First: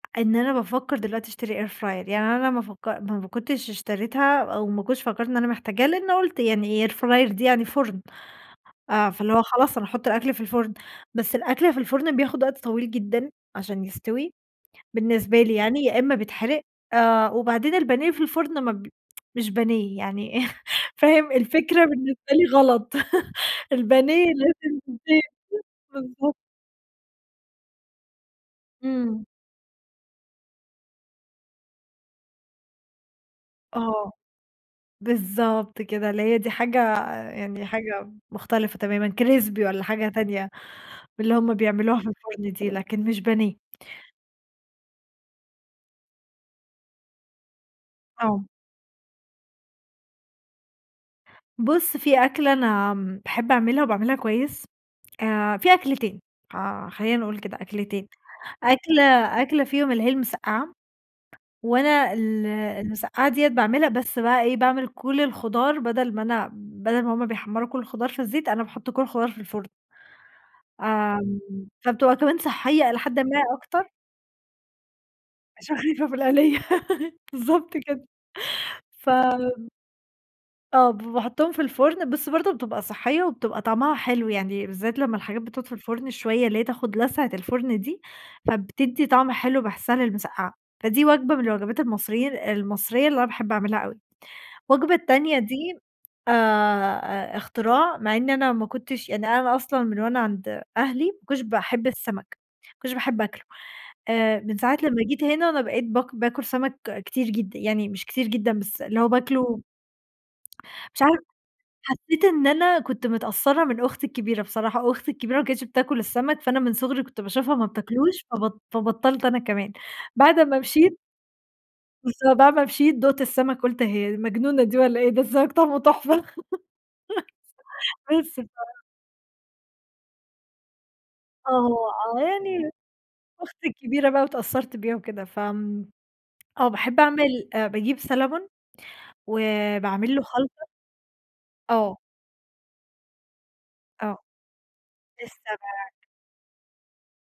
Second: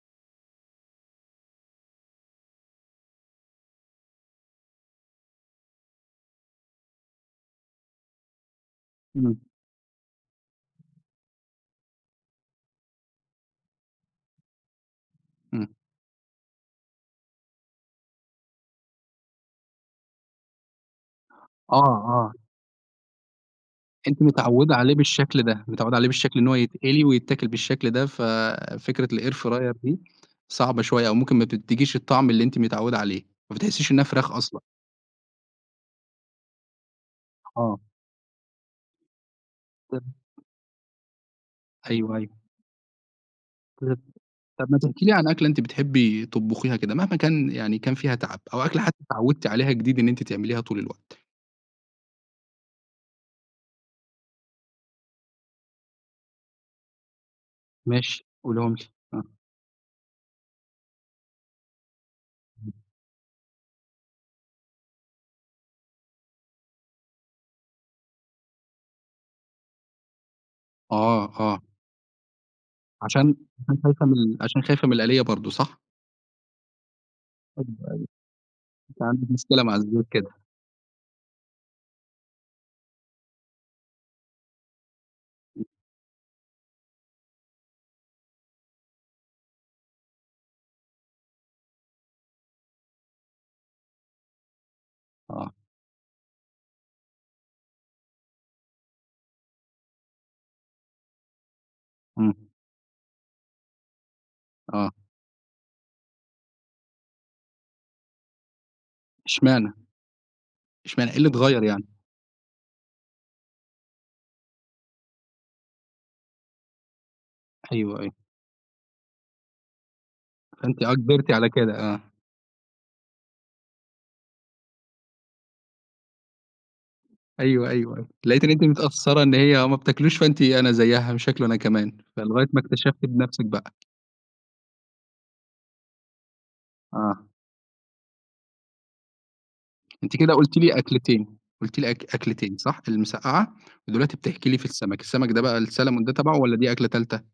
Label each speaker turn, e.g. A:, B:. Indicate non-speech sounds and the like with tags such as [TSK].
A: إن أنا بافكّر دلوقتي اشتري air fryer يعني أنا ما فك ما ب كنتش اشتريتها أو ما كنتش فكّرت إن أنا محتاجاها لإنّي قُلت يعني air fryer دي يعني فُرن آآ فاللي
B: إمم.
A: هو خلاص أنا هاحط الأكل في الفُرن، بس الأكل في الفُرن بياخد وقت طويل جدًا عشان يستوي، بالنسبة لي
B: إمم.
A: يعني يا إمّا بيتحرق، آآ وبعدين البانيه في الفُرن ما ب [TSK] مش بانيه يعني [LAUGHS] فاهم؟
B: آه،
A: الفكرة بالنسبة
B: آه.
A: لي غلط [LAUGHS]
B: أنتِ
A: البانيه
B: متعوّدة
A: لازم في
B: عليه
A: زيت
B: بالشكل ده، متعوّدة عليه
A: بالضبط.
B: بالشكل إن هو يتقلي ويتاكل بالشكل ده ف فكرة
A: إمم.
B: الair fryer دي صعبة شوية أو ممكن ما تدّيكيش الطعم اللي أنتِ متعوّدة عليه، ما بتحسّيش إنّها
A: آه.
B: فرخ أصلًا.
A: بالضبط كده اللي هي دي حاجة يعني
B: آه.
A: حاجة م مختلفة تمامًا crispy والّا حاجة
B: [UNINTELLIGIBLE]
A: تانية من اللي هُم بيعملوها في
B: أيوه، أيوه.
A: الفُرن دي، لكن مش بانيه.
B: [UNINTELLIGIBLE] طَب ما تحكي لي عن أكلة أنتِ بتحبي تطبخيها كده مهما كان يعني كان فيها تعب،
A: آه.
B: أو أكلة حتى اتعوّدتِ عليها جديد إن أنتِ تعمليها طول الوقت.
A: بُص في أكلة أنا م باحب اعملها وباعملها كويس، آآ في أكلتين ح خلّينا نقول كده أكلتين،
B: ماشي قوليهم لي
A: أكلة
B: آه.
A: أكلة فيهم اللي هي المسقعة وأنا ال
B: إمم.
A: المسقعة دِيّة باعملها بس بقى إيه باعمل كل الخضار بدل ما أنا بدل ما هُم بيحمّروا كل الخضار في الزيت، أنا باحط كل الخضار في الفُرن.
B: آه،
A: آمم
B: آه.
A: فبتبقى كمان صحّية إلى حدٍ
B: عشان
A: ما
B: عشان
A: أكتر.
B: خايفة من ال عشان خايفة من القليّة برضه
A: عشان
B: صح؟
A: خايفة من القليّة
B: أيوه،
A: بالضبط
B: أيوه
A: كده
B: أنتِ عندِك مشكلة
A: فم
B: مع الزيوت كده.
A: آه ب فباحطّهم في الفُرن بس برضه بتبقى صحّية وبتبقى طعمها حلو، يعني بالذات لمّا الحاجات بتقعُد
B: إمم.
A: في الفُرن شوية اللي هي تاخد لسعة الفُرن دي، فبتدّي طعم حلو باحسّها للمسقعة، فدي وجبة من الوجبات المصري ال المصرية اللي أنا باحب اعملها أوي. وجبة التانية
B: آه.
A: دي آآ، آآ اختراع مع إن أنا ما كنتش يعني أنا أصلًا من أنا عند أهلي، ما كنتش باحب السمك،
B: امم.
A: ما كنتش باحب آكله آآ من ساعة
B: آه.
A: لمّا جيت هنا أنا بقيت باك باكل سمك كتير جدًا، يعني مش كتير جدًا بس اللي هو باكله
B: إشمعنا
A: مش
B: إشمعنا إيه
A: عارفة
B: اللي اتغيّر يعني؟
A: حسّيت إن أنا كنت متأثّرة من أختي الكبيرة بصراحة، أختي الكبيرة ما كانتش بتاكل السمك، فأنا من صُغري كنت باشوفها ما
B: أيوه، أيوه.
A: بتاكلوش فبط فبطّلت أنا كمان، بعد أمّا
B: فأنتِ آه
A: مشيت
B: كبرتِ على كده آه.
A: بالض بعد ما مشيت دُقت السمك قُلت هي دي مجنونة دي والّا إيه ده السمك طعمة تحفة
B: أيوه، أيوه، أيوه
A: [LAUGHS] بس ف
B: لقيتِ إن أنتِ متأثّرة إن هي ما بتاكلوش فأنتِ أنا زيّها مش هاكله أنا
A: آه
B: كمان،
A: آه
B: فلغاية ما
A: يعني
B: اكتشفتِ بنفسِك
A: أختي
B: بقى.
A: الكبيرة بقى واتأثّرت بيها وكده، فآمم آه باحب
B: آه.
A: اعمل آآ باجيب salmon وباعمل
B: أنتِ
A: له
B: كده قُلتِ
A: خلطة
B: لي أكلتين قُلتِ لي
A: آه.
B: أك أكلتين صح؟ المسقعة ودلوقتي
A: آه.
B: بتحكي لي في السمك، السمك ده بقى
A: السمك.
B: الsalmon ده تبعه والّا دي أكلة تالتة؟